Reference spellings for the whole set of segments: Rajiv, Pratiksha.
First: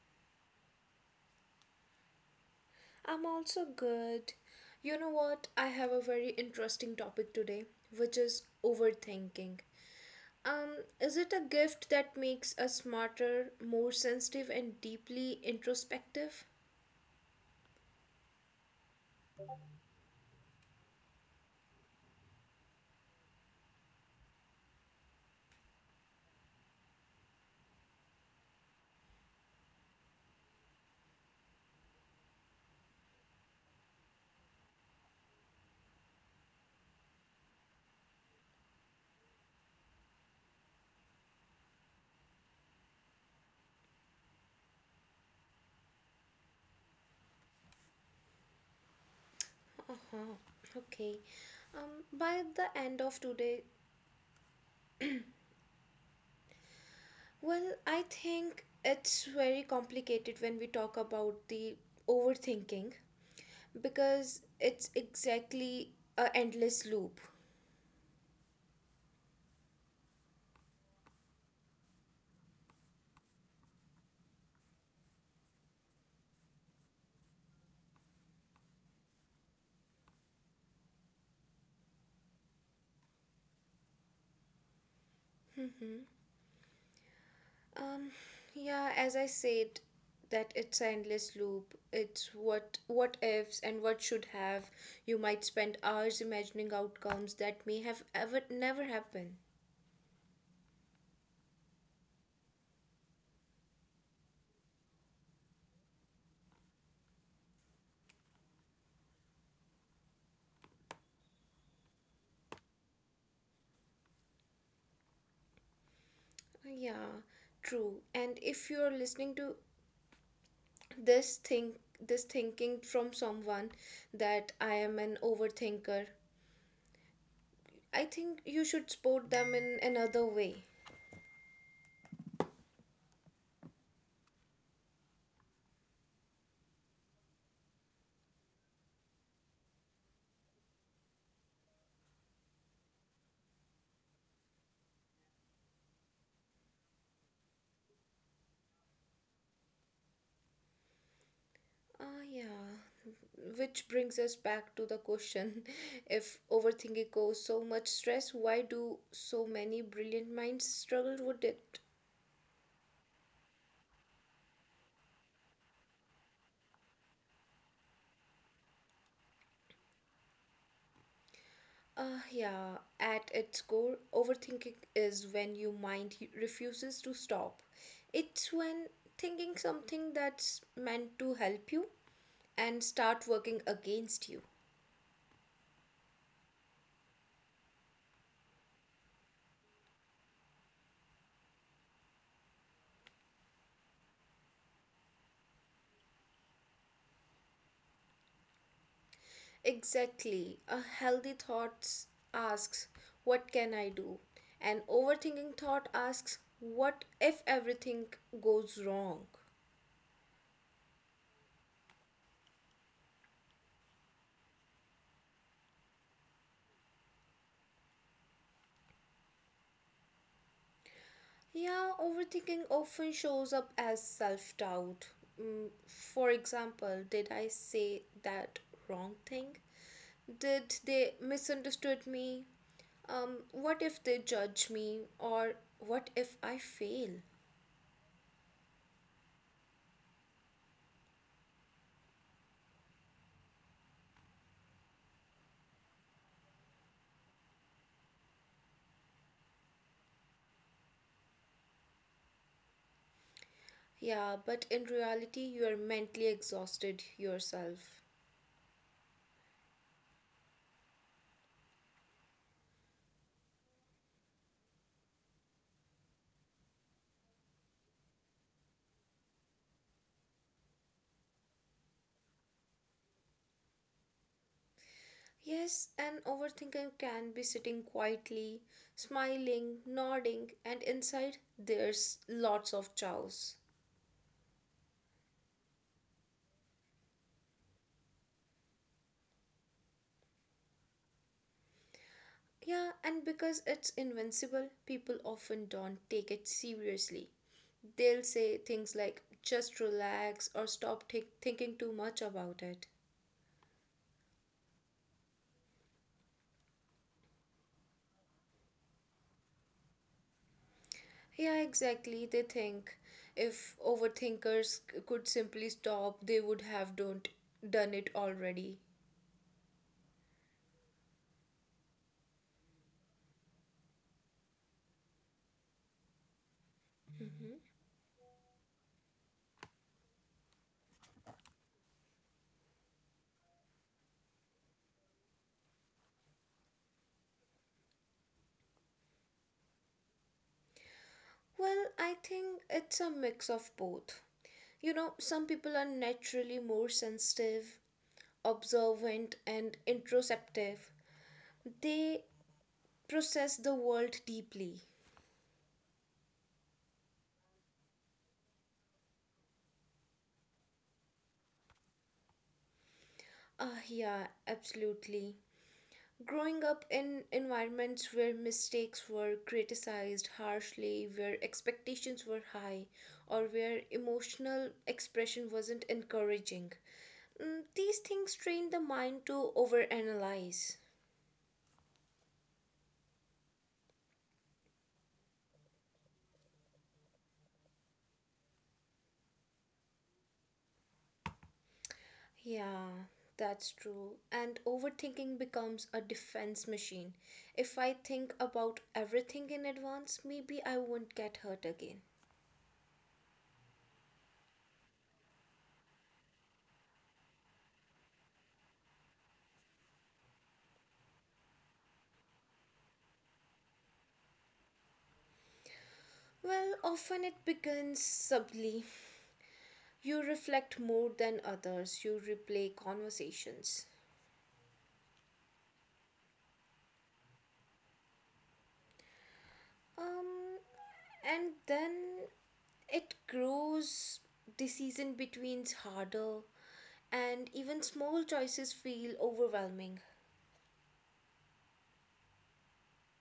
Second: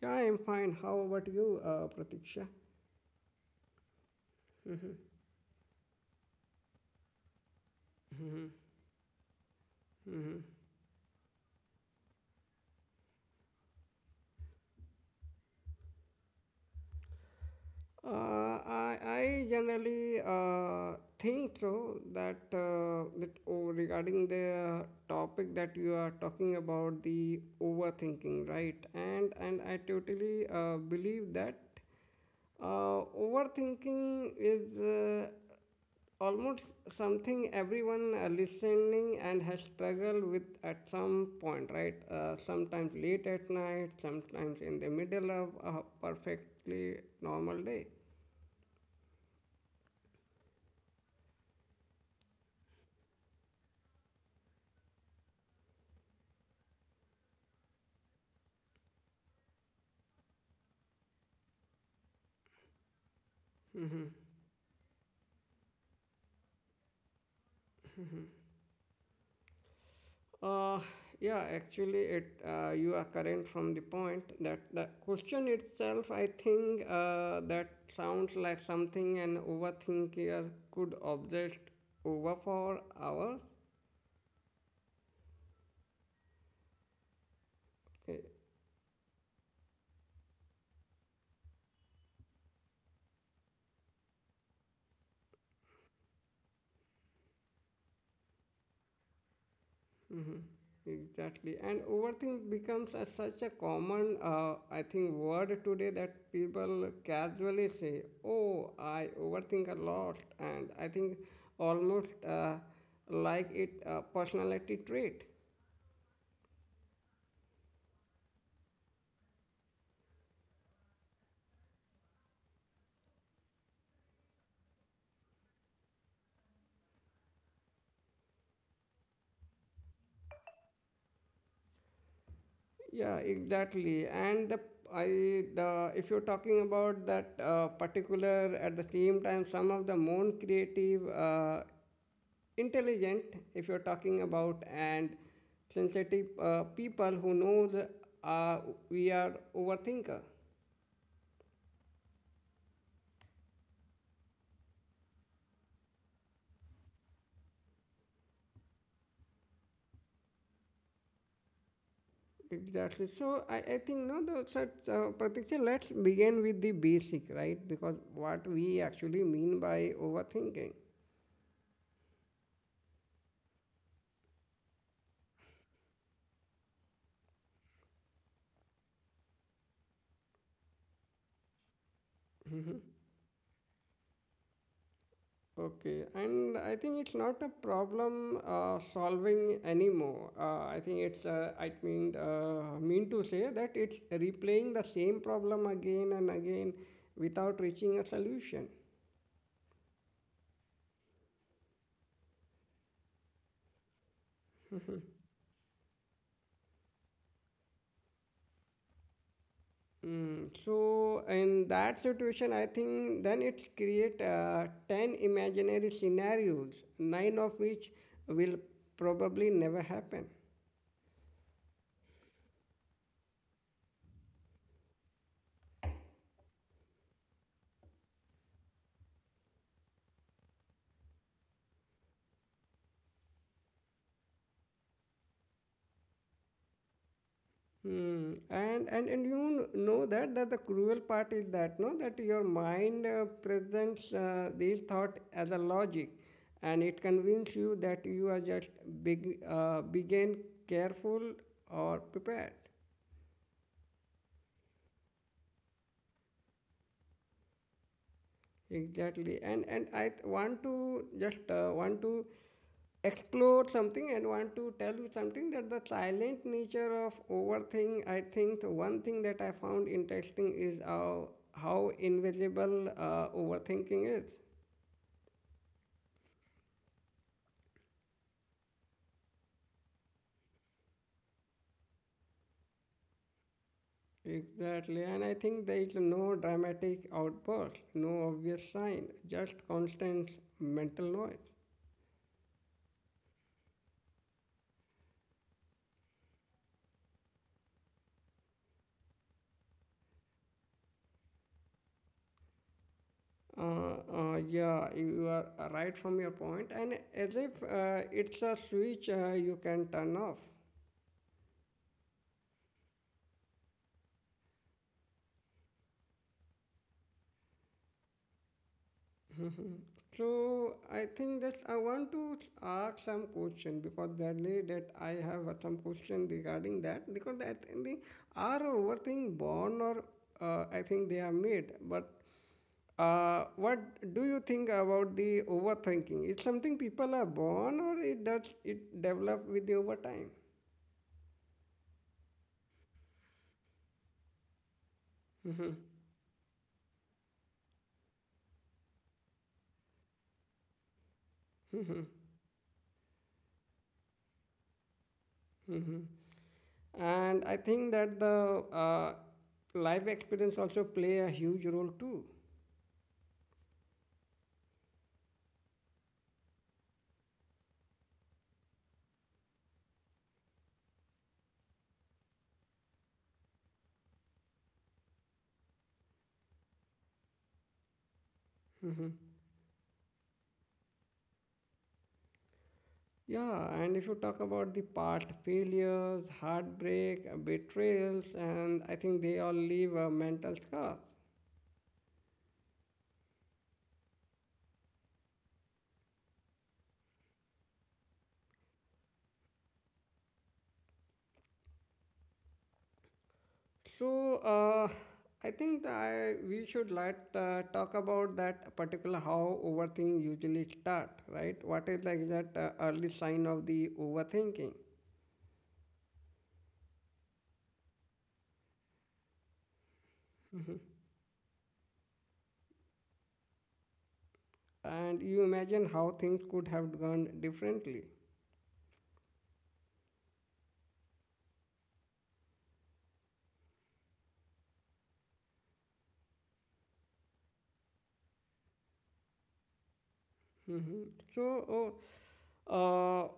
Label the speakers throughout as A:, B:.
A: Yeah, I'm fine. How about you, Pratiksha?
B: I'm also good.
A: Mhm,
B: You know what? I have a very interesting topic today, which is
A: mhm,
B: overthinking.
A: mhm.
B: Is it a gift that makes us smarter, more sensitive, and deeply introspective?
A: I generally think so that regarding the topic that you are talking about, the overthinking, right? And I totally believe that overthinking is almost something everyone listening and has struggled with at some point, right? Sometimes late at night, sometimes in the middle of a perfectly normal day.
B: Uh-huh. Okay. By the end of today, well, I think it's very complicated when we talk about the overthinking because it's exactly a endless loop.
A: Uh, yeah, actually, it you are correct from the point that the question itself, I think, that sounds like something an overthinker could obsess over for hours.
B: Um,
A: Eh,
B: yeah, as I said, that it's an endless loop. It's what ifs and what should have. You might spend hours imagining outcomes that may have ever never happen.
A: Exactly. And overthink becomes a, such a common, I think, word today that people casually say, "Oh, I overthink a lot." And I think almost like it a personality trait.
B: Yeah, true. And if you're listening to this thing this thinking from someone that I am an overthinker, I think you should support them in another way.
A: Yeah, exactly. And the I the if you're talking about that particular at the same time some of the more creative intelligent if you're talking about and sensitive people who knows uh, we are overthinker.
B: Ah, yeah. Which brings us back to the question if overthinking causes so much stress, why do so many brilliant minds struggle with it?
A: Exactly, so I think no the such Pratiksha, let's begin with the basic right because what we actually mean by overthinking.
B: Ah, yeah. At its core, overthinking is when your mind refuses to stop. It's when thinking something that's meant to help you and start working against you.
A: Okay, and I think it's not a problem solving anymore. I think it's I mean to say that it's replaying the same problem again and again without reaching a solution.
B: Exactly. A healthy thought asks, what can I do? An overthinking thought asks, what if everything goes wrong?
A: Mm, so in that situation, I think then it's create 10 imaginary scenarios, nine of which will probably never happen.
B: Yeah, overthinking often shows up as self doubt. Mm, for example, did I say that wrong thing? Did they misunderstood me? What if they judge me? Or what if I fail?
A: Hmm. And you know that that the cruel part is that no that your mind presents these thought as a logic, and it convinces you that you are just begin careful or prepared.
B: Yeah, but in reality, you are mentally exhausted yourself.
A: Exactly. And want to just want to explore something and want to tell you something that the silent nature of overthink, I think the one thing that I found interesting is how invisible overthinking is.
B: Yes, an overthinker can be sitting quietly, smiling, nodding, and inside there's lots of chaos.
A: Exactly. And I think there is no dramatic outburst, no obvious sign, just constant mental noise.
B: Yeah, and because it's invincible, people often don't take it seriously. They'll say things like just relax or stop thinking too much about it.
A: Yeah, you are right from your point, and as if it's a switch you can turn off.
B: Yeah, exactly. They think if overthinkers could simply stop, they would have don't done it already.
A: So I think that I want to ask some question because really that I have some question regarding that because that think they are overthink born or I think they are made. But what do you think about the overthinking? It's something people are born or it does it develop with the over time?
B: Well, I think it's a mix of both. You
A: Hmm,
B: know, some people are naturally more sensitive, observant, and introspective.
A: hmm,
B: They process the world deeply.
A: hmm, and I think that the life experience also play a huge role too.
B: Ah, yeah, absolutely. Growing up in environments where mistakes were criticized harshly, where expectations were high, or where emotional expression wasn't encouraging, mm, these things train the
A: Mhm.
B: mind to overanalyze.
A: Yeah, and if you talk about the past failures heartbreak betrayals and I think they all leave mental scars.
B: Yeah, that's true. And overthinking becomes a defense machine. If I think about everything in advance, maybe I won't get hurt again.
A: So uh, I think we should let talk about that particular how overthink usually start, right? What is like that early sign of the overthinking?
B: Well, often it begins subtly. You reflect more than others, you replay conversations.
A: And you imagine how things could have gone differently.
B: Um, and then it grows, the season between's harder, and even small choices feel overwhelming.
A: Mhm. So, oh, uh,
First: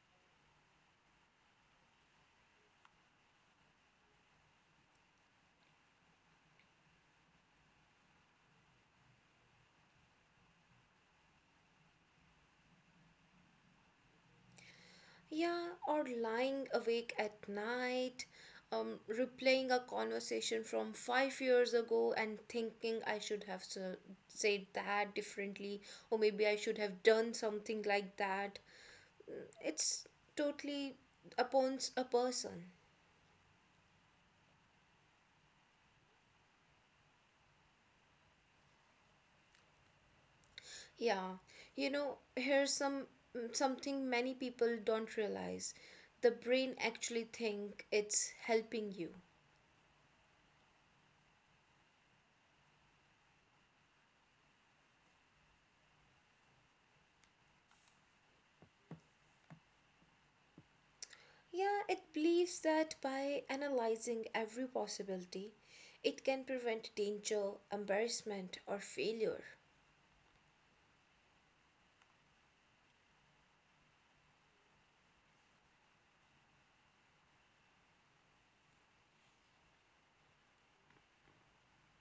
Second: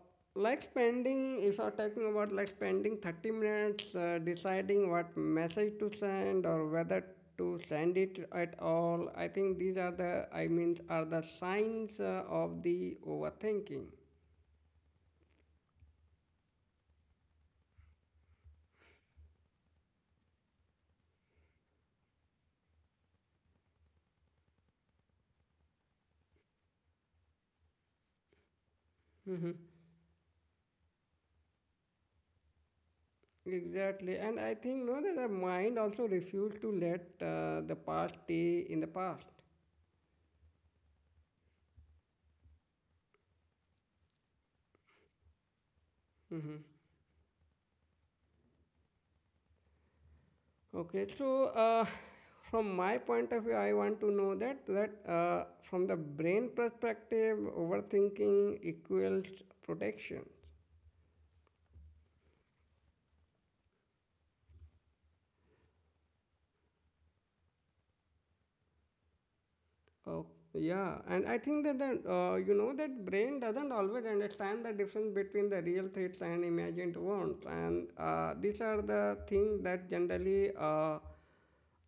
A: like spending, if you're talking about like spending 30 minutes deciding what message to send or whether to send it at all, I think these are the, I mean, are the signs of the overthinking.
B: Yeah, or lying awake at night, replaying a conversation from 5 years ago and thinking I should have said that differently, or maybe I should have done something like that. Mm,
A: Hmm.
B: it's totally upon a person.
A: Exactly. And I think, no, that the mind also refuses to let the past stay in the past.
B: Yeah, you know, here's some something many people don't realize. The brain actually think it's helping you.
A: Okay, so from my point of view, I want to know that from the brain perspective, overthinking equals protection.
B: Yeah, it believes that by analyzing every possibility, it can prevent danger, embarrassment, or failure.
A: Oh, yeah, and I think that you know that brain doesn't always understand the difference between the real threats and imagined ones, and these are the things that generally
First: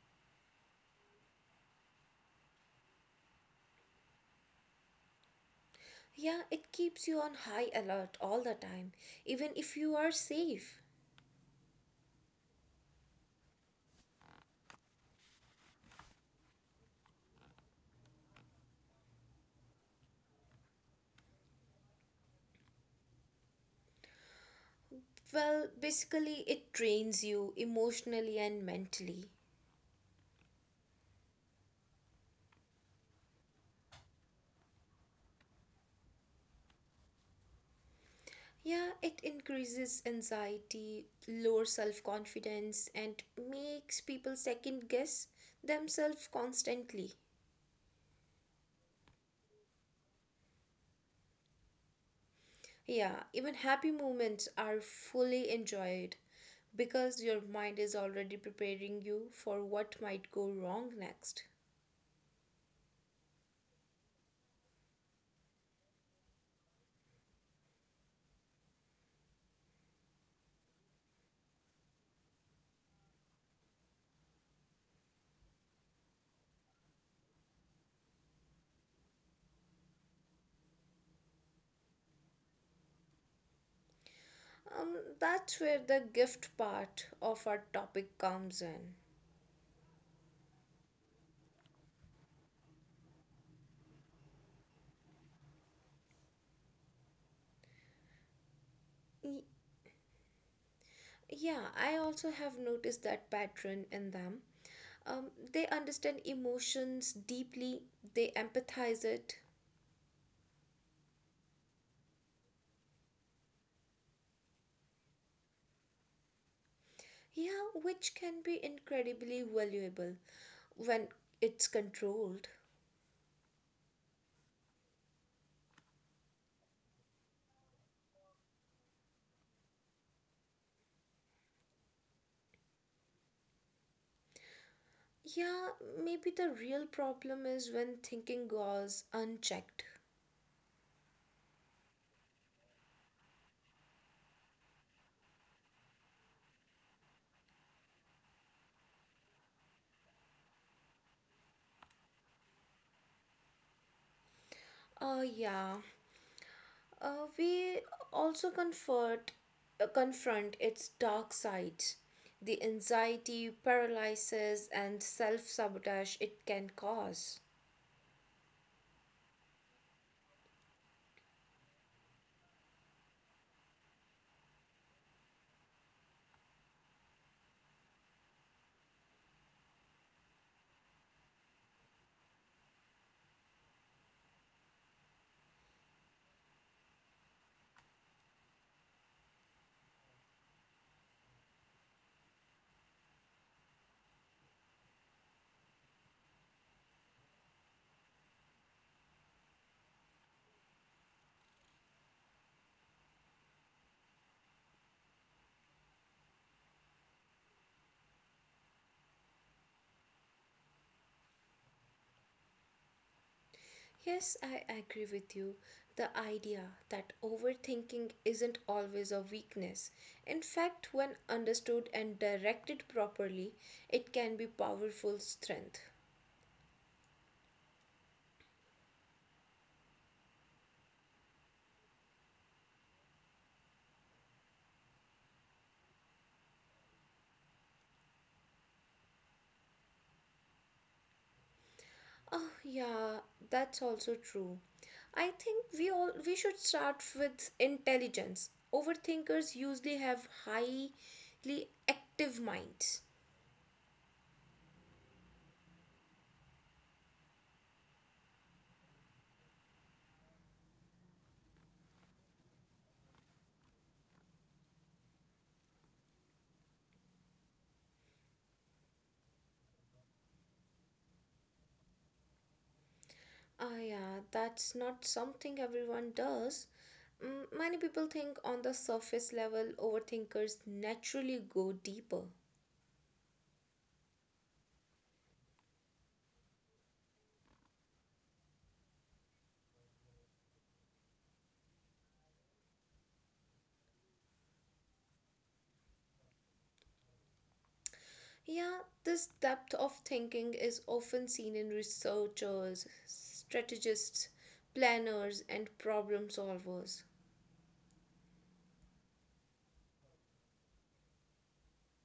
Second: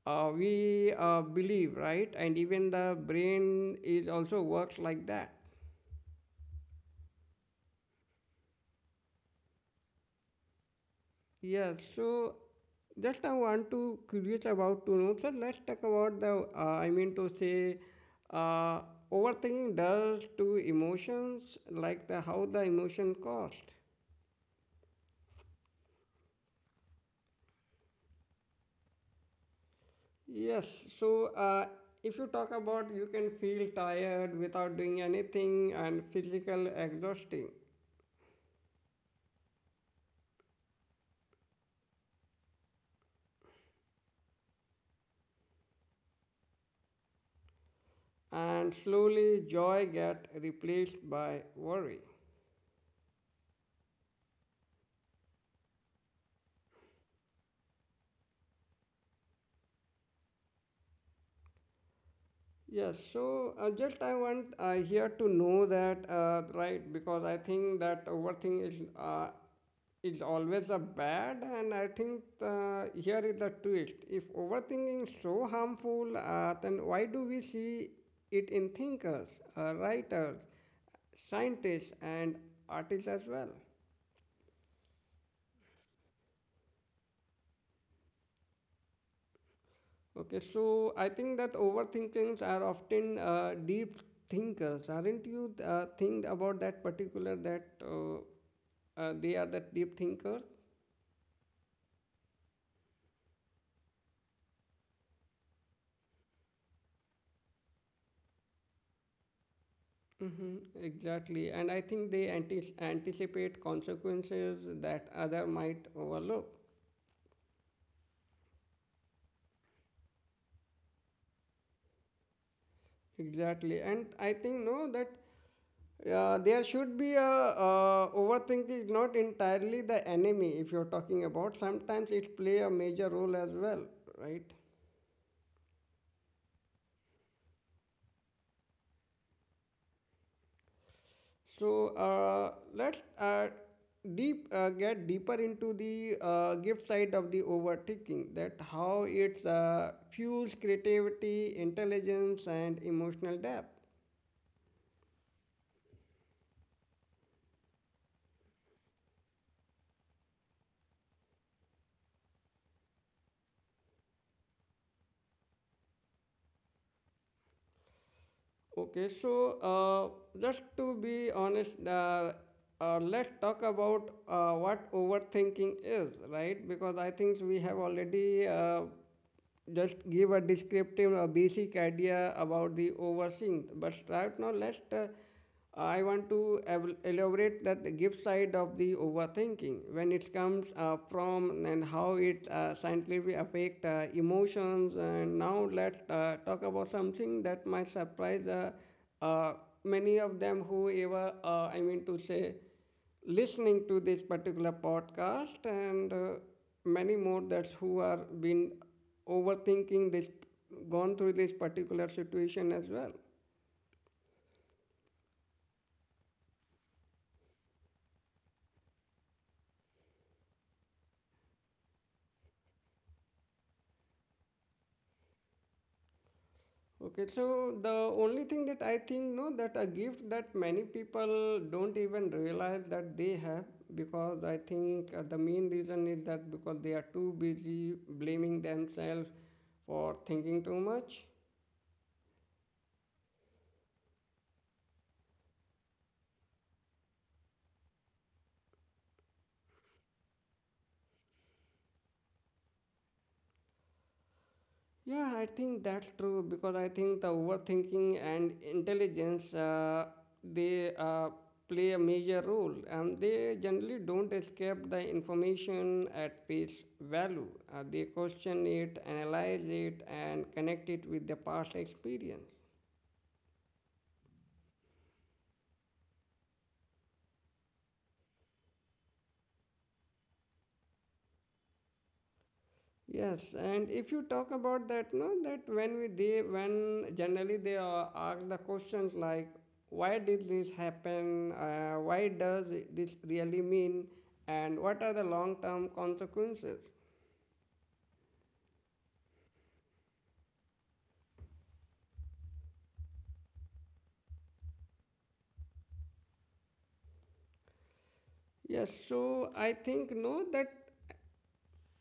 A: we believe, right? And even the brain is also works like that.
B: Yeah, it keeps you on high alert all the time, even if you are safe.
A: Yes, so just I want to curious about to know, sir. Let's talk about the I mean to say uh, overthinking does to emotions, like the how the emotion cost.
B: Well, basically, it drains you emotionally and mentally.
A: Yes, so if you talk about you can feel tired without doing anything and physical exhausting,
B: Yeah, it increases anxiety, lower self confidence, and makes people second guess themselves constantly.
A: and slowly joy get replaced by worry.
B: Yeah, even happy moments are fully enjoyed because your mind is already preparing you for what might go wrong next.
A: Yes, so just I want here to know that right because I think that overthink is always a bad, and I think here is the twist. If overthinking is so harmful, then why do we see it in thinkers, writers, scientists, and artists as well?
B: That's where the gift part of our topic comes in.
A: Okay, so I think that overthinkings are often deep thinkers. Aren't you think about that particular that they
B: Y-
A: are that deep thinkers?
B: Yeah, I also have noticed that pattern in them. They understand emotions deeply, they empathize it.
A: Hmm, exactly, and I think they anticipate consequences that other might overlook.
B: Yeah, which can be incredibly valuable when it's controlled.
A: Exactly, and I think no that there should be a overthinking is not entirely the enemy if you're talking about. Sometimes it play a major role as well, right?
B: Yeah, maybe the real problem is when thinking goes unchecked.
A: So let's deep get deeper into the gift side of the overthinking. That how it fuels creativity, intelligence, and emotional depth.
B: Yeah. We also confront its dark sides, the anxiety, paralysis, and self sabotage it can cause.
A: Okay, so just to be honest, let's talk about what overthinking is, right? Because I think we have already just give a descriptive or basic idea about the overthink. But right now, let's I want to elaborate that the gift side of the overthinking when it comes from and how it scientifically affect emotions. And now let's talk about something that might surprise uh, many of them whoever I mean to say listening to this particular podcast and many more that's who are been overthinking this gone through this particular situation as well.
B: Yes, I agree with you. The idea that overthinking isn't always a weakness. In fact, when understood and directed properly, it can be powerful strength.
A: Okay, so the only thing that I think no that a gift that many people don't even realize that they have because I think the main reason is that because they are too busy blaming themselves for thinking too much.
B: Oh yeah, that's also true. I think we should start with intelligence. Overthinkers usually have highly active minds.
A: Yeah, I think that's true because I think the overthinking and intelligence they play a major role. They generally don't escape the information at face value. They question it, analyze it, and connect it with the past experience.
B: Ah yeah, that's not something everyone does. Mm, many people think on the surface level, overthinkers naturally go deeper.
A: Yes, and if you talk about that, no, that when we they when generally they ask the questions like why did this happen, why does this really mean, and what are the long-term consequences?
B: Yeah, this depth of thinking is often seen in researchers, strategists, planners, and problem solvers.
A: Yes, so I think no that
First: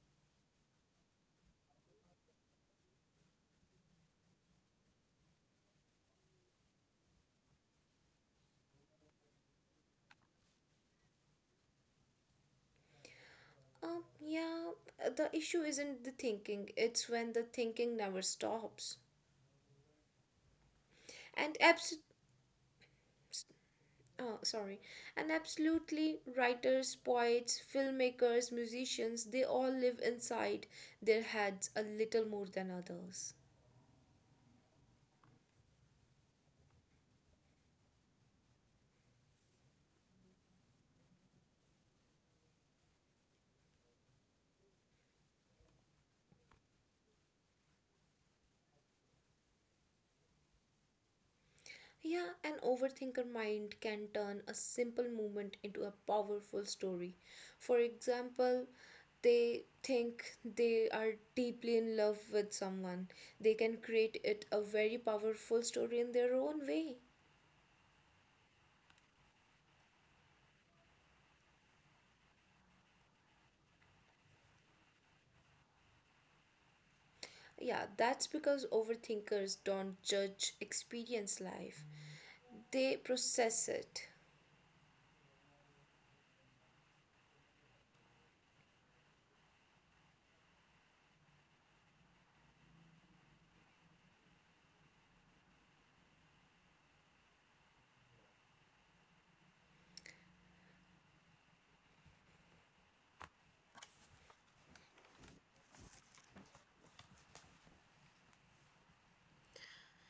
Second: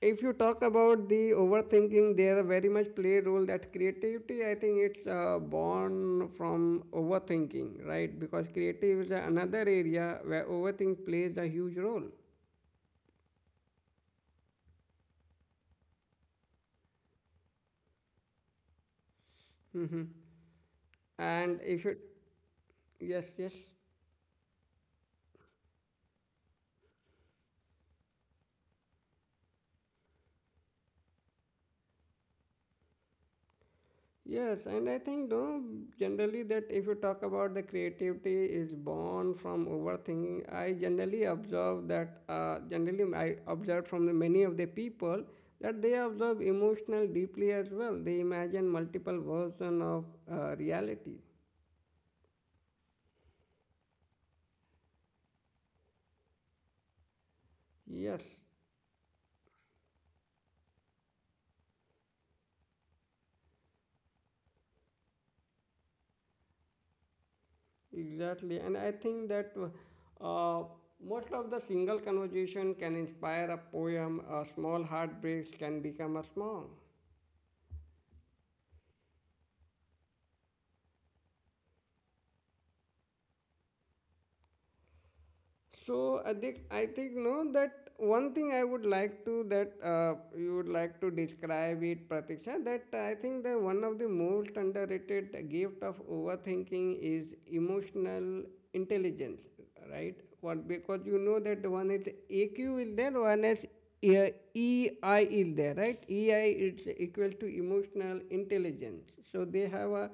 A: if you talk about the overthinking, there are very much play role that creativity. I think it's born from overthinking, right? Because creative is another area where overthink plays a huge role.
B: Yeah, the issue isn't the thinking, it's when the thinking never stops.
A: Mm-hmm. And
B: And
A: if you,
B: abs-
A: yes, yes,
B: Sorry, and absolutely writers, poets, filmmakers, musicians, they all live inside their heads a little more than others.
A: yes, and I think no, generally that if you talk about the creativity is born from overthinking, I generally observe that, generally I observe from the many of the people that they observe emotional deeply as well. They imagine multiple version of reality.
B: Yeah, an overthinker mind can turn a simple movement into a powerful story. For
A: Yes,
B: example, they think they are deeply in love with someone. They can create it a very powerful story in their own way.
A: exactly. And I think that uh, most of the single conversation can inspire a poem, a small heartbreaks can become a song.
B: Yeah, that's because overthinkers don't judge experience life. They process it.
A: So I think no that one thing I would like to that you would like to describe it, Pratiksha, that I think that one of the most underrated gift of overthinking is emotional intelligence, right? What because you know that one is AQ is there, one is uh, EI is there, right? EI it's equal to emotional intelligence, so they have a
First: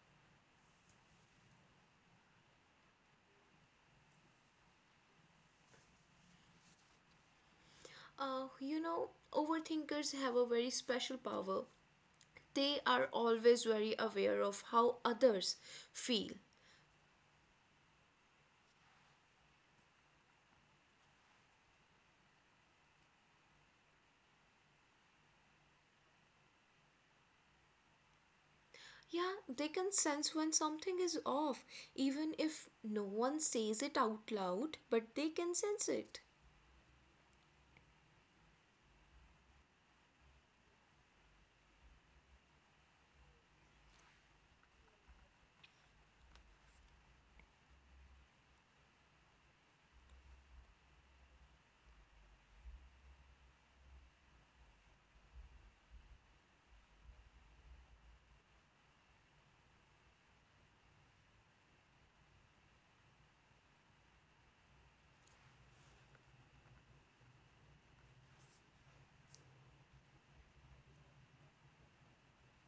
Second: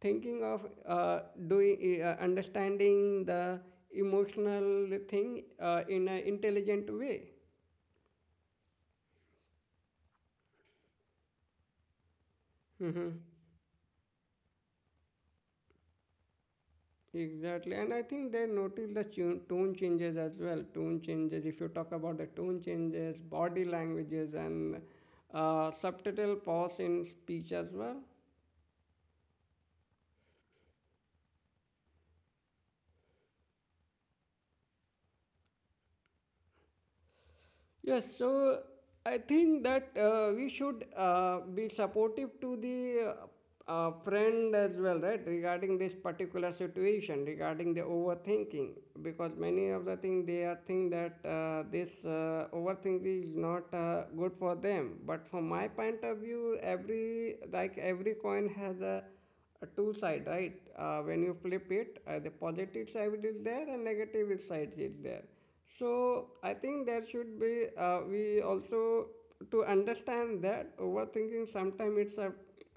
A: thinking of doing understanding the emotional thing in an intelligent way.
B: You know, overthinkers have a very special power. They are
A: Hmm,
B: always very aware of how others feel.
A: exactly, and I think they notice the tone changes as well, tone changes if you talk about the tone changes, body languages and subtitle pause in speech as well.
B: Yeah, they can sense when something is off, even if no one says it out loud, but they can sense it.
A: Yes, so I think that we should be supportive to the friend as well, right? Regarding this particular situation, regarding the overthinking, because many of the things they are think that this overthinking is not good for them. But from my point of view, every like every coin has a two side, right? When you flip it, the positive side is there and negative side is there. So I think there should be we also to understand that overthinking sometimes it's a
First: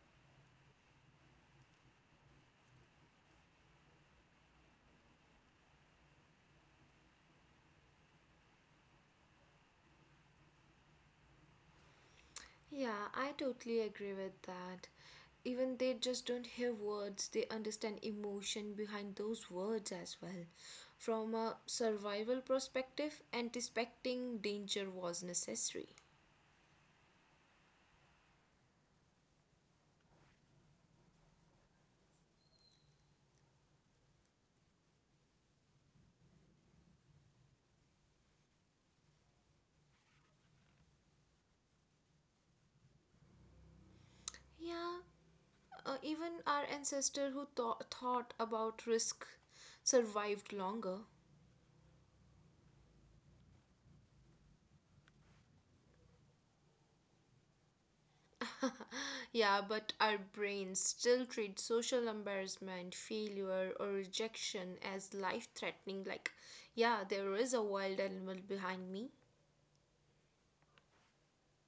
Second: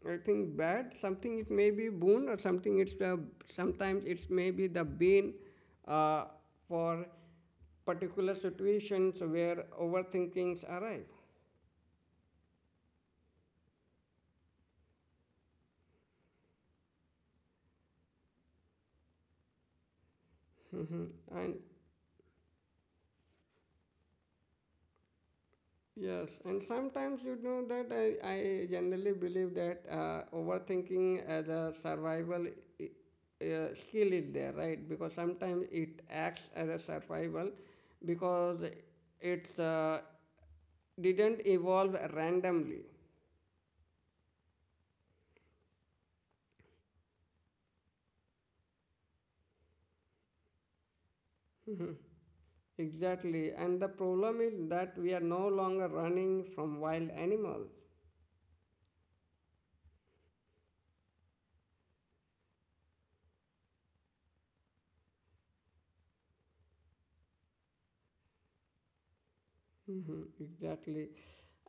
A: I think bad, something it may be boon or something it's the sometimes it's maybe the bane uh, for particular situations where overthinkings arrive.
B: Yeah, I totally agree with that. Even they just don't hear words, they understand emotion behind those words as well.
A: Mhm.
B: From a
A: And
B: survival perspective, anticipating danger was necessary.
A: yes, and sometimes you know that I generally believe that overthinking as a survival i- skill is there, right? Because sometimes it acts as a survival because it's didn't evolve randomly.
B: Yeah, even our ancestor who thought about risk survived longer.
A: Mhm. Exactly, and the problem is that we are no longer running from wild animals.
B: Yeah, but our brains still treat social embarrassment, failure, or rejection as life threatening. Like, yeah, there is a wild animal behind me.
A: Mm-hmm, exactly.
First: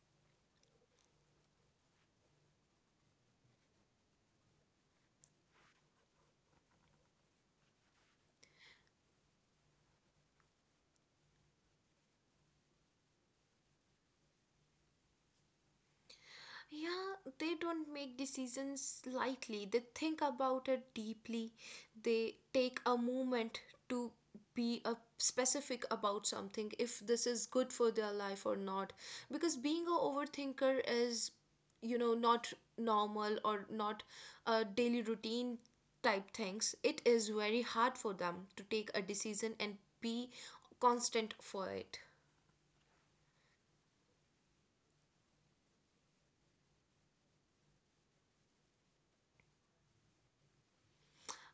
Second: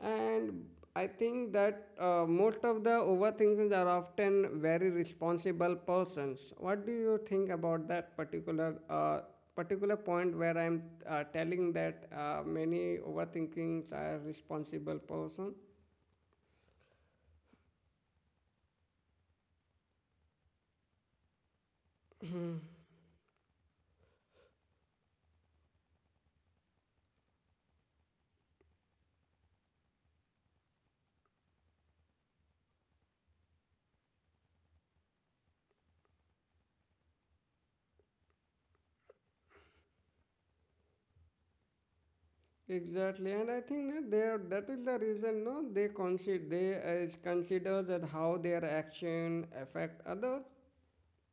A: And I think that most of the overthinkers are often very responsible persons. What do you think about that particular particular point where I'm telling that many overthinkings are responsible person?
B: Yeah, they don't make decisions lightly. They think about it deeply. They take a moment to be a specific about something if this is good for their life or not. Because being a overthinker is, you know, not normal or not a daily routine type things. It is very hard for them to take a decision and be constant for it.
A: Exactly, and I think that they are, that is the reason. No, they consider they is consider that how their action affect others.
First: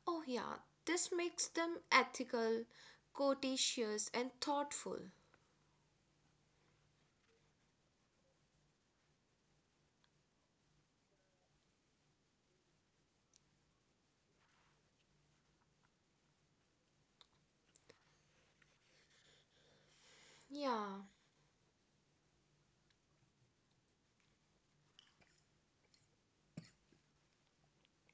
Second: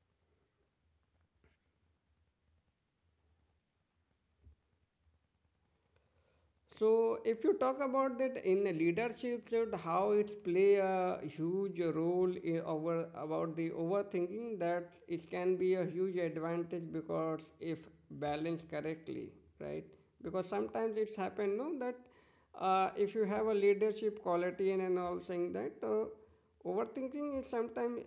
B: Oh, yeah, this makes them ethical, courteous, and thoughtful.
A: So, if you talk about that in the leadership, that how it play a huge role in over about the overthinking, that it can be a huge advantage because if balanced correctly, right? Because
B: Yeah,
A: sometimes it's happened, no, that if you have a leadership quality and all saying that overthinking is sometimes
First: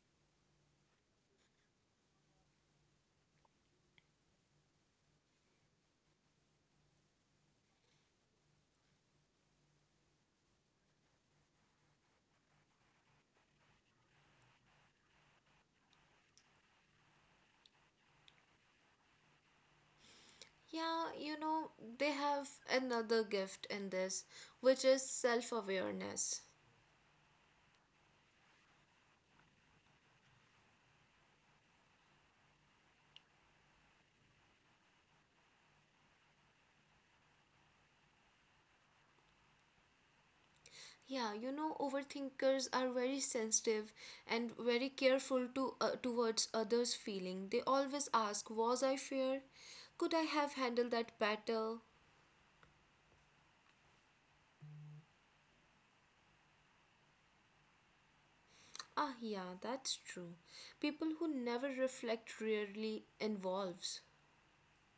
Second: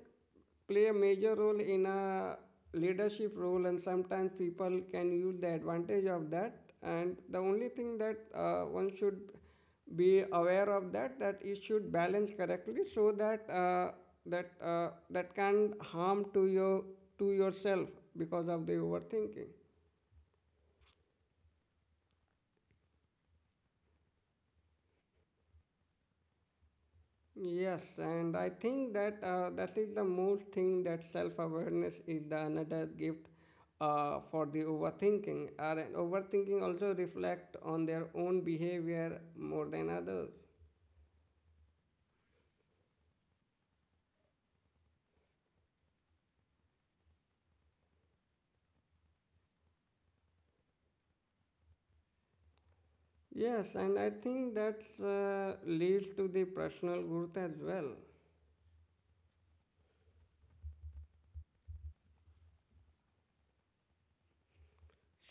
A: play a major role in a leadership role, and sometimes people can use the advantage of that. And the only thing that one should be aware of that that it should balance correctly, so that that can harm to your to yourself because of the overthinking.
B: yeah, you know, they have another gift in this, which is self awareness.
A: Yes, and I think that that is the most thing, that self-awareness is the another gift for the overthinking. Or an overthinking also reflect on their own behavior more than others.
B: Yeah, you know, overthinkers are very sensitive and very careful to towards others' feeling. They always ask, "Was I fair? Could I have handled that better?"
A: Yes, and I think that leads to the personal growth as well.
B: Ah, yeah, that's true. People who never reflect rarely involves.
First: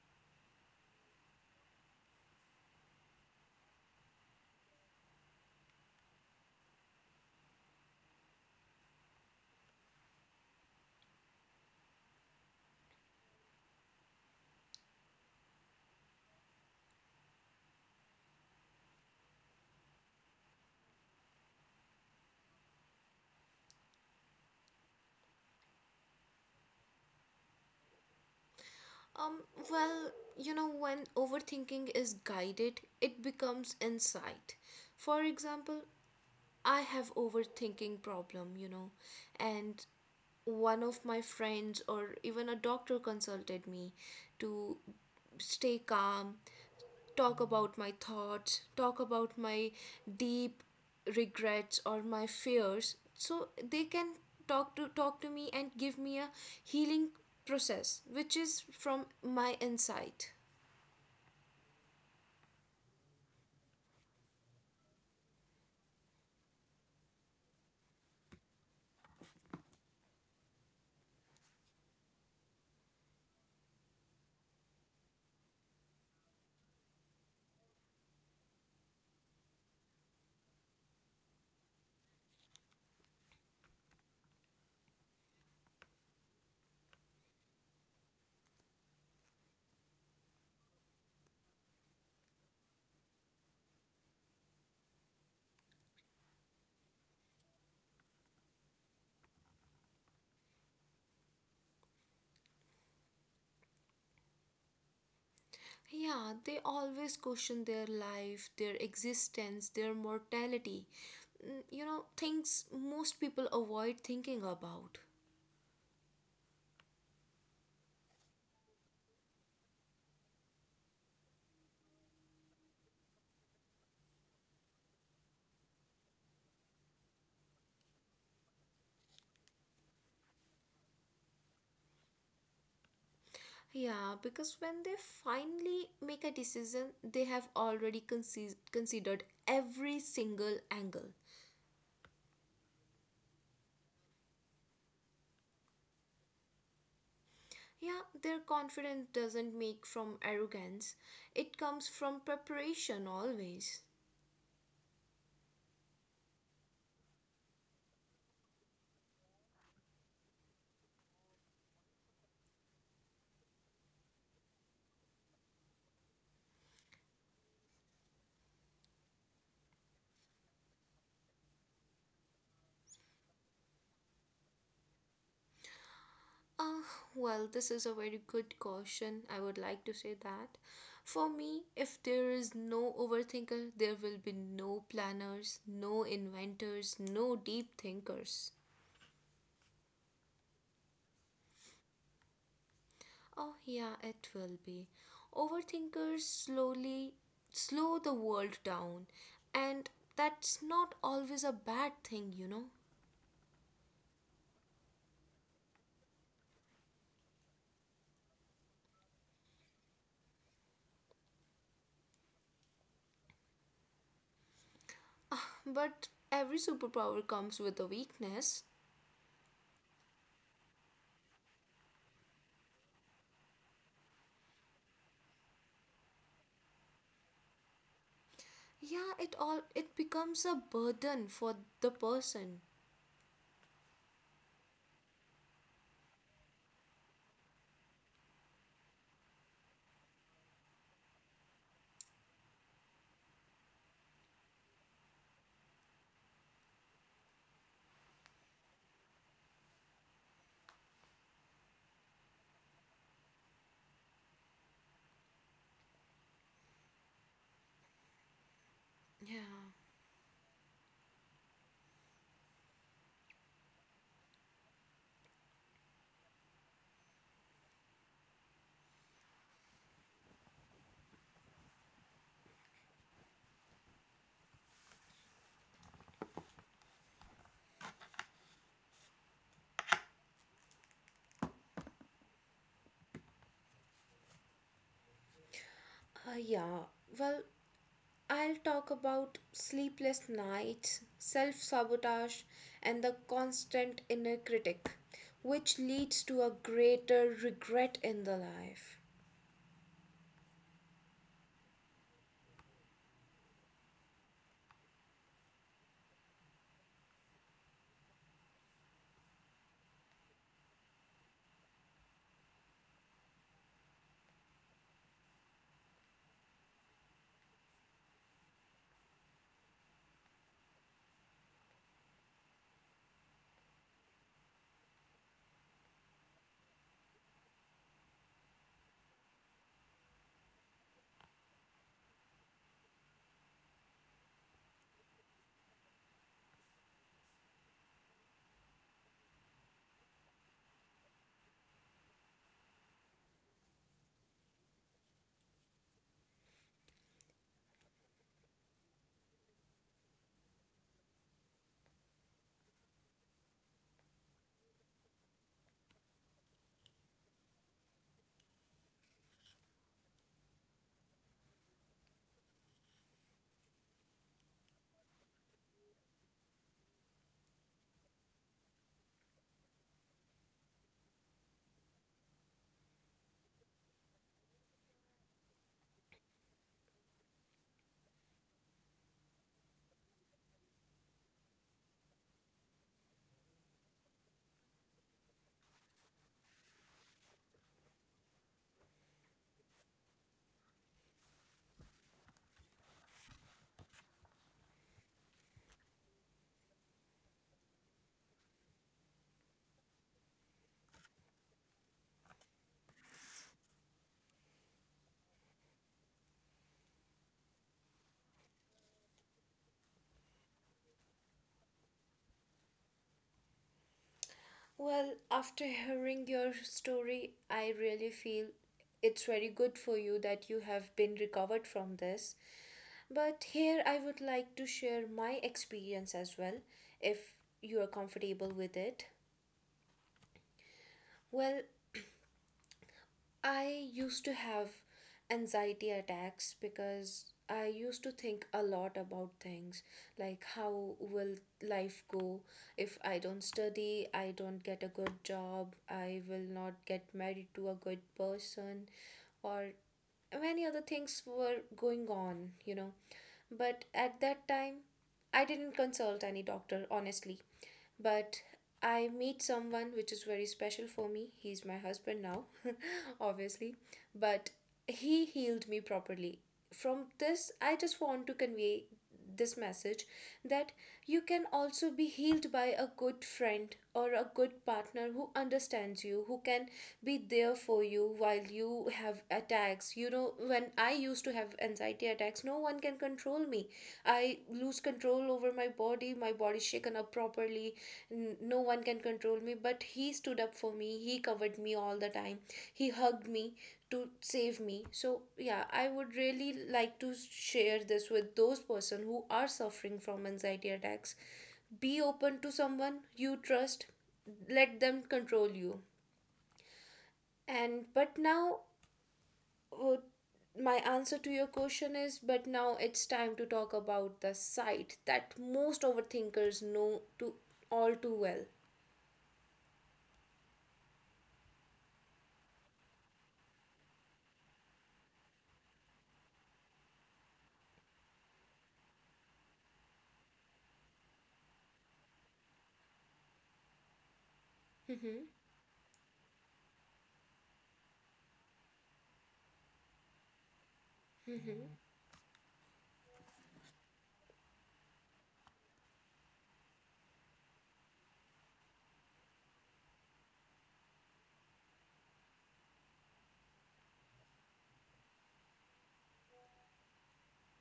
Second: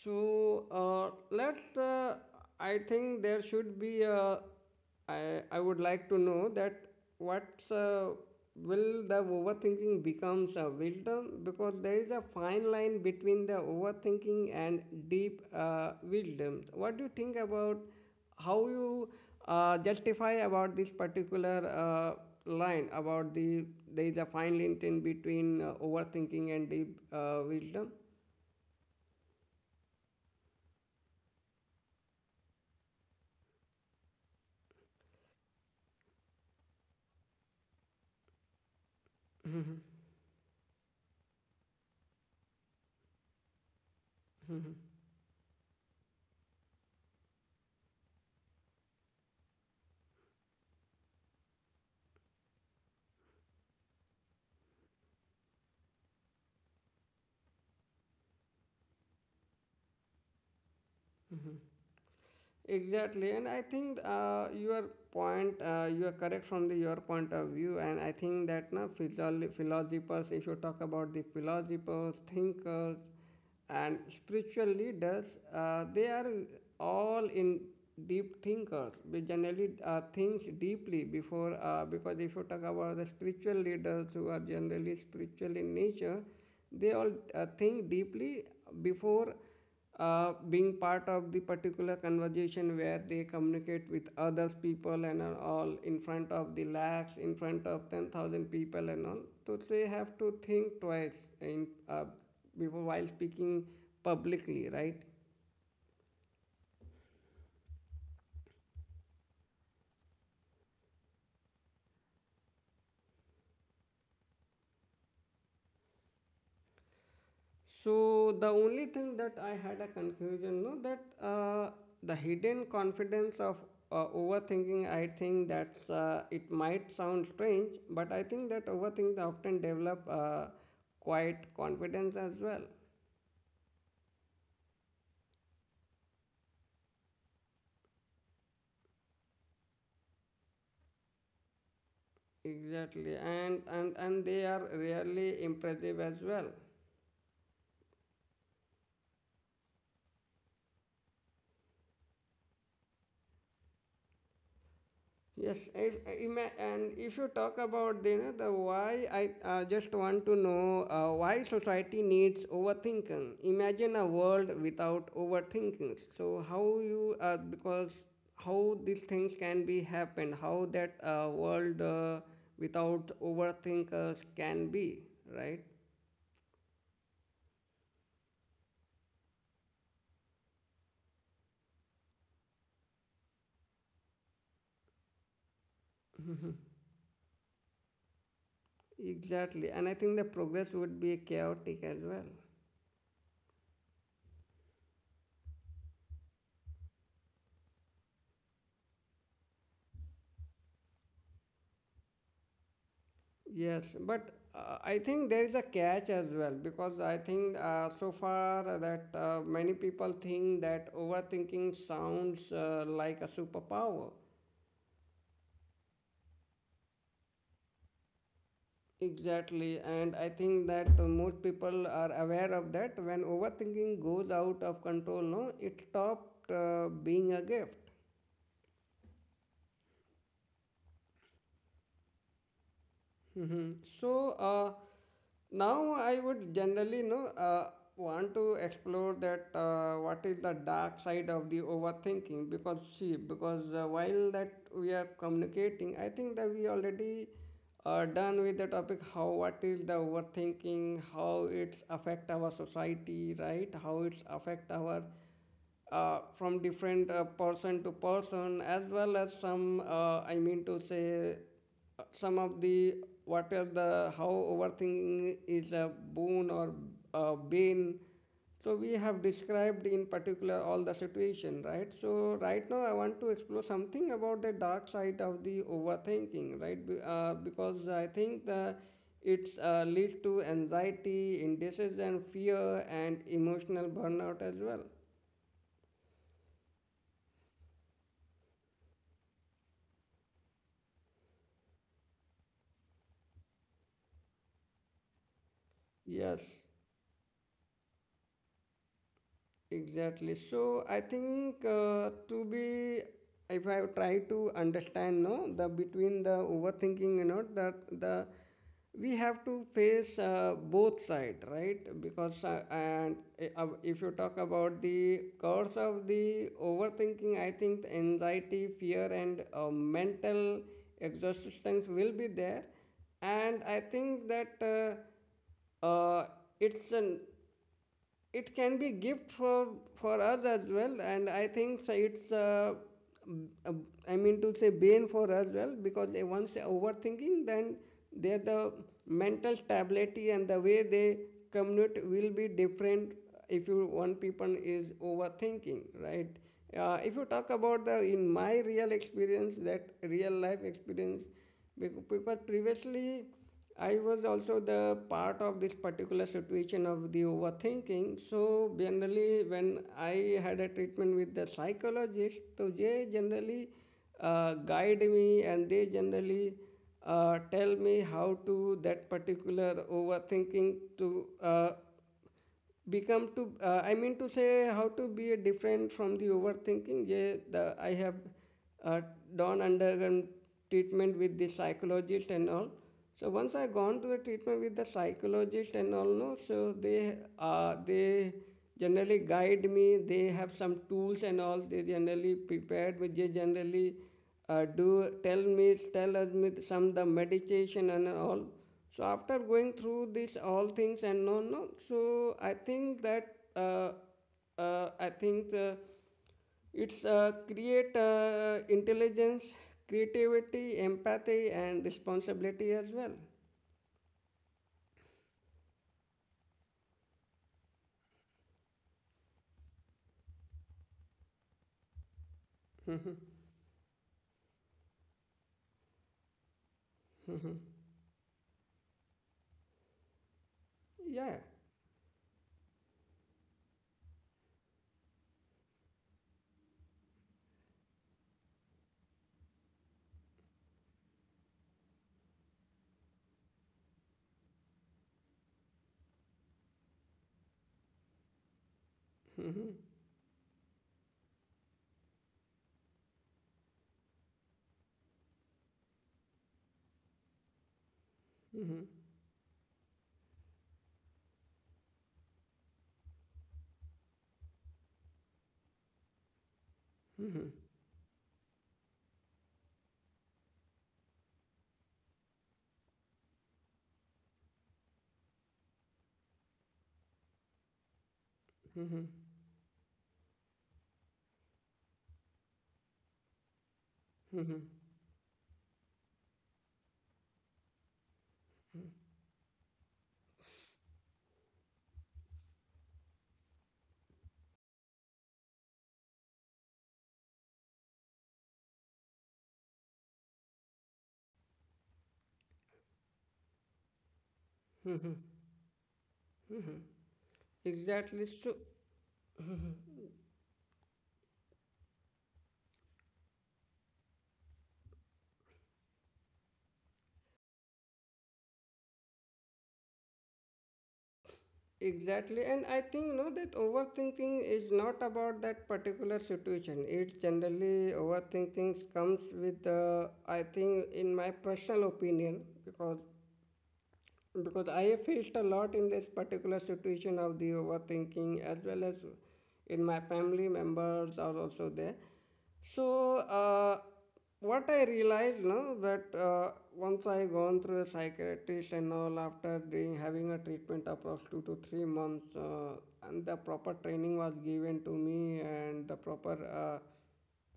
A: So let's. I think there should be. I would like to know that what will the overthinking becomes a wisdom, because there is a fine line between the overthinking and deep wisdom. What do you think about how you justify about this particular line about the there is a fine line in between overthinking and deep wisdom?
B: Um, well, you know, when overthinking is guided, it becomes insight. For example, I have overthinking problem, you know, and one of my friends or even a doctor consulted me to stay calm, talk about my thoughts, talk about my deep regrets or my fears. So they can talk to me and give me a healing process which is from my insight.
A: Exactly, and I think your point, you are correct from the your point of view. And I think that philosophers, if you talk about the philosophers, thinkers, and spiritual leaders, they are all in deep thinkers. They generally think deeply before, because if you talk about the spiritual leaders who are generally spiritual in nature, they all think deeply before being part of the particular conversation where they communicate with others people and all in front of the lakhs, in front of 10,000 people and all. So they have to think twice in, before while speaking publicly, right?
B: Yeah, they always question their life, their existence, their mortality. Mm, you know, things most people avoid thinking about.
A: So the only thing that I had a confusion, no, that the hidden confidence of overthinking, I think that it might sound strange, but I think that overthink often develop quite confidence as well.
B: Yeah, because when they finally make a decision, they have already considered every single angle.
A: Exactly, and they are really impressive as well.
B: Yeah, their confidence doesn't make from arrogance, it comes from preparation always.
A: Yes, if, and if you talk about the, you know, the why, I just want to know why society needs overthinking. Imagine a world without overthinking. So how you because how these things can be happened, how that world without overthinkers can be, right?
B: Ah, well, this is a very good caution. I would like to say that. For me, if there is no overthinker, there will be no planners, no
A: Mhm.
B: inventors, no deep thinkers.
A: Exactly, and I think the progress would be chaotic as well.
B: Oh, yeah, it will be. Overthinkers slow the world down, and that's not always a bad thing, you know.
A: Yes, but I think there is a catch as well, because I think so far that many people think that overthinking sounds like a superpower.
B: Ah, but every superpower comes with a weakness.
A: Exactly, and I think that most people are aware of that. When overthinking goes out of control, no, it stopped being a gift.
B: Yeah, it becomes a burden for the person.
A: Hmm. So uh, now I would generally, you know, want to explore that what is the dark side of the overthinking. Because see, because while that we are communicating, I think that we already are done with the topic how what is the overthinking, how it's affect our society, right? How it's affect our from different person to person, as well as
B: Yeah.
A: some I mean to say some of the what are the how overthinking is a boon or a bane. So we have described in particular all the situation, right? So right now I want to explore something about the dark side of the overthinking, right? Because I think the it leads to anxiety, indecision, fear, and emotional burnout as well.
B: Yeah. Well, I'll talk about sleepless nights, self sabotage, and the constant inner critic, which
A: Yes,
B: leads to a greater regret in the life.
A: exactly. So I think to be, if I try to understand, no, the between the overthinking, you know, that the we have to face both side, right? Because if you talk about the cause of the overthinking, I think the anxiety, fear, and mental exhaustions will be there. And I think that. Uh, it's an it can be gift for us as well. And I think so it's uh, I mean to say bane for us as well, because they once they overthinking, then their the mental stability and the way they communicate will be different if you one people is overthinking, right? If you talk about the in my real experience, that real life experience. Because previously I was also the part of this particular situation of the overthinking. So generally, when I had a treatment with the psychologist, so they generally guide me, and they generally tell me how to that particular overthinking to become to I mean to say how to be different from the overthinking. Yeah, the I have uh, done undergone treatment with the psychologist and all. So once I gone to a treatment with the psychologist and all, no, so they they generally guide me. They have some tools and all. They generally prepared me. They generally do tell me, tell us with some the meditation and all. So after going through this all things and no no, so I think that I think it's create intelligence, creativity, empathy, and responsibility as well.
B: Well, after hearing your story, I really feel it's very good for you that you have been recovered from this.
A: Mhm.
B: But here I would like to share my experience as well, if you are comfortable with it.
A: Yeah.
B: Well, I used to have anxiety attacks because I used to think a lot about things like how will life go if I don't study, I don't get a good job, I will not get married to a good person, or
A: Mhm.
B: many other things were going on, you know. But at that time, I didn't consult any doctor, honestly, but
A: Mhm.
B: I meet someone which is very special for me. He's my husband now, obviously, but he healed me properly. From this,
A: Mhm.
B: I just want to convey this message that you can also be healed by a good friend or a good partner who understands you, who can be there for you while you
A: Mhm.
B: have attacks. You know, when I used to have anxiety attacks, no one can control me. I
A: Mhm.
B: lose control over my body shaken up properly, no one can control me, but he stood up for me, he covered me all the time, he hugged me to save me. So yeah, I would really like to share this with those person who are suffering from anxiety attacks. Be open to someone you trust, let them
A: Mhm.
B: control you.
A: Mhm.
B: And but
A: Exactly. So.
B: now,
A: Mhm.
B: uh, my answer to your question is, but now it's time to talk about the side that most overthinkers know to all too well.
A: Exactly, and I think you know that overthinking is not about that particular situation. It generally overthinking comes with, I think, in my personal opinion, because I have
B: Mm-hmm.
A: faced a lot in this particular situation of the overthinking, as well as in my family members are
B: Mm-hmm.
A: also there. So what I realized, no, that once I gone through a psychiatrist and all, after doing having a treatment across 2 to 3 months, and the proper training was given to me and the proper.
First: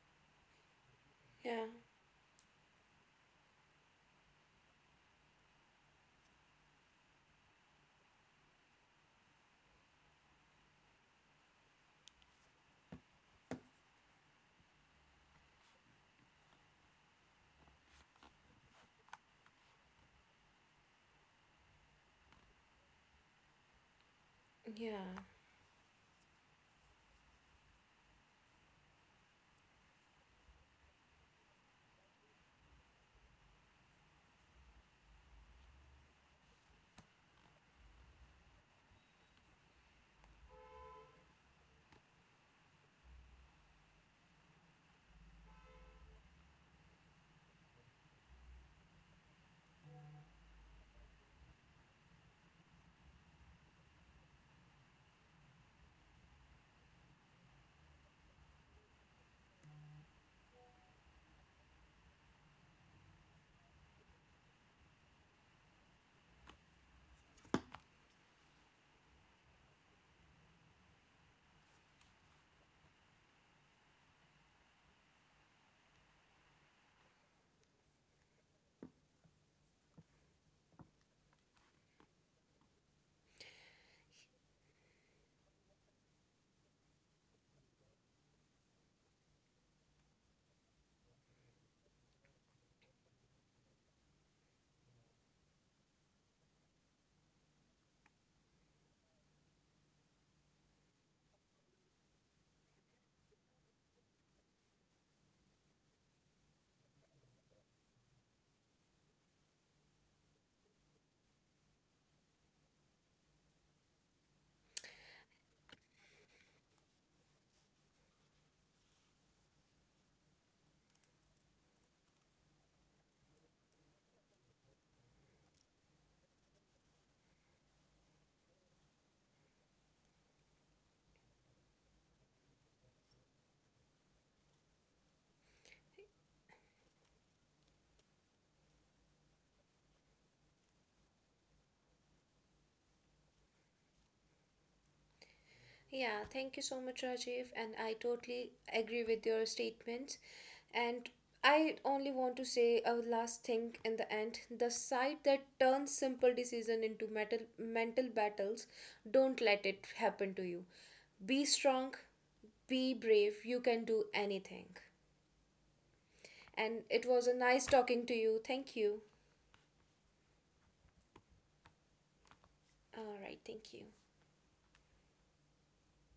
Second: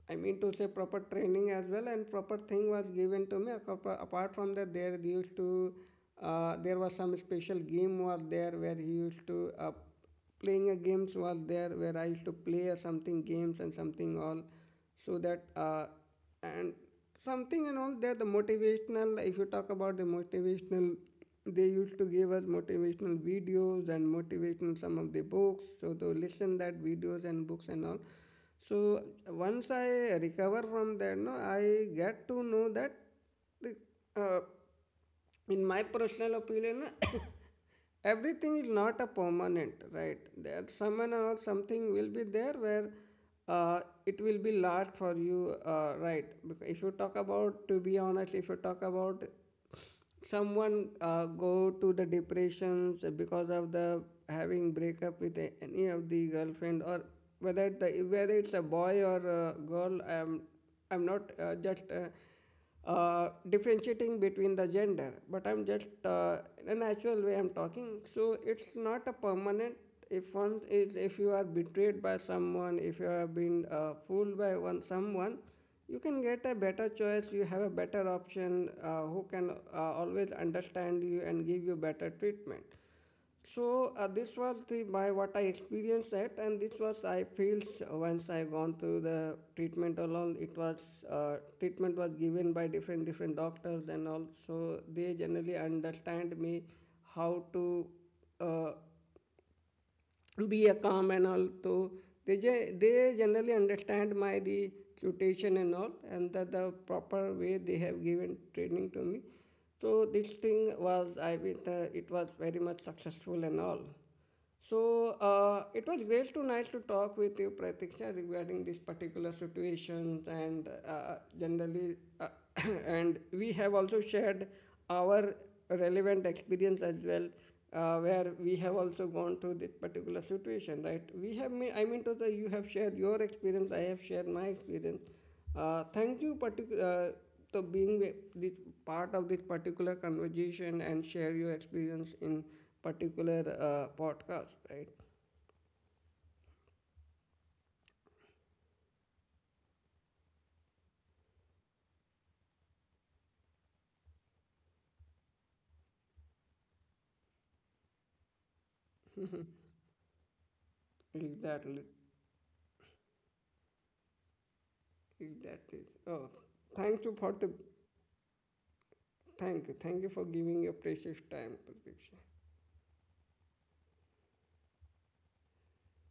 A: I mean to say proper training as
B: Yeah.
A: well, and proper thing was given to me. Apart from that, there they used to there was some special game was there where he used to playing a games was there where I used to play something games and something all, so that and something and all that the motivational, if you talk about the motivational, they used to give us motivational videos and motivational some of
B: Yeah,
A: the books, so to listen that videos and books and all. So once I recover from that, no, I get to know that the, uh, in my personal opinion, everything is not a permanent, right? There someone or something will be there where uh, it will be last for you, right? Because if you talk about, to be honest, if you talk about someone go to the depressions because of the having breakup with any of the girlfriend or whether it's a boy or a girl. I'm not just differentiating between the gender, but I'm just in a natural way I'm talking. So it's not a permanent. If one is, if you are betrayed by someone, if you have been fooled by one someone, you can get a better choice. You have a better option who can always understand you and give you better treatment. So this was the by what I experienced that, and this was I felt once I gone through the treatment alone. It was treatment was given by different different doctors, and also they generally understand me how to uh, be a calm and all. So they generally understand my the tutation and all, and that the proper way they have given training to me. So this thing was I mean, it was very much successful and all. So it was great to nice to talk with you, Pratiksha, regarding these particular situations. And and we have also shared our relevant experience as well, where we have also gone through this particular situation, right? We have, I mean, to Tosa, you have shared your experience, I have shared my experience. Thank you to being this part of this particular conversation and share your experience in particular podcast, right?
B: yeah. Thank you so much, Rajiv. And I totally agree with your statements. And I only want to say a last thing in the end. The side that turns simple decision into metal, mental battles, don't let it happen to you. Be strong,
A: Exactly,
B: be brave. You can do anything.
A: exactly. Oh,
B: And it
A: thank
B: was
A: you
B: a
A: for the,
B: nice talking to you. Thank you.
A: thank you for giving your precious time, Pratik.
B: All right, thank you.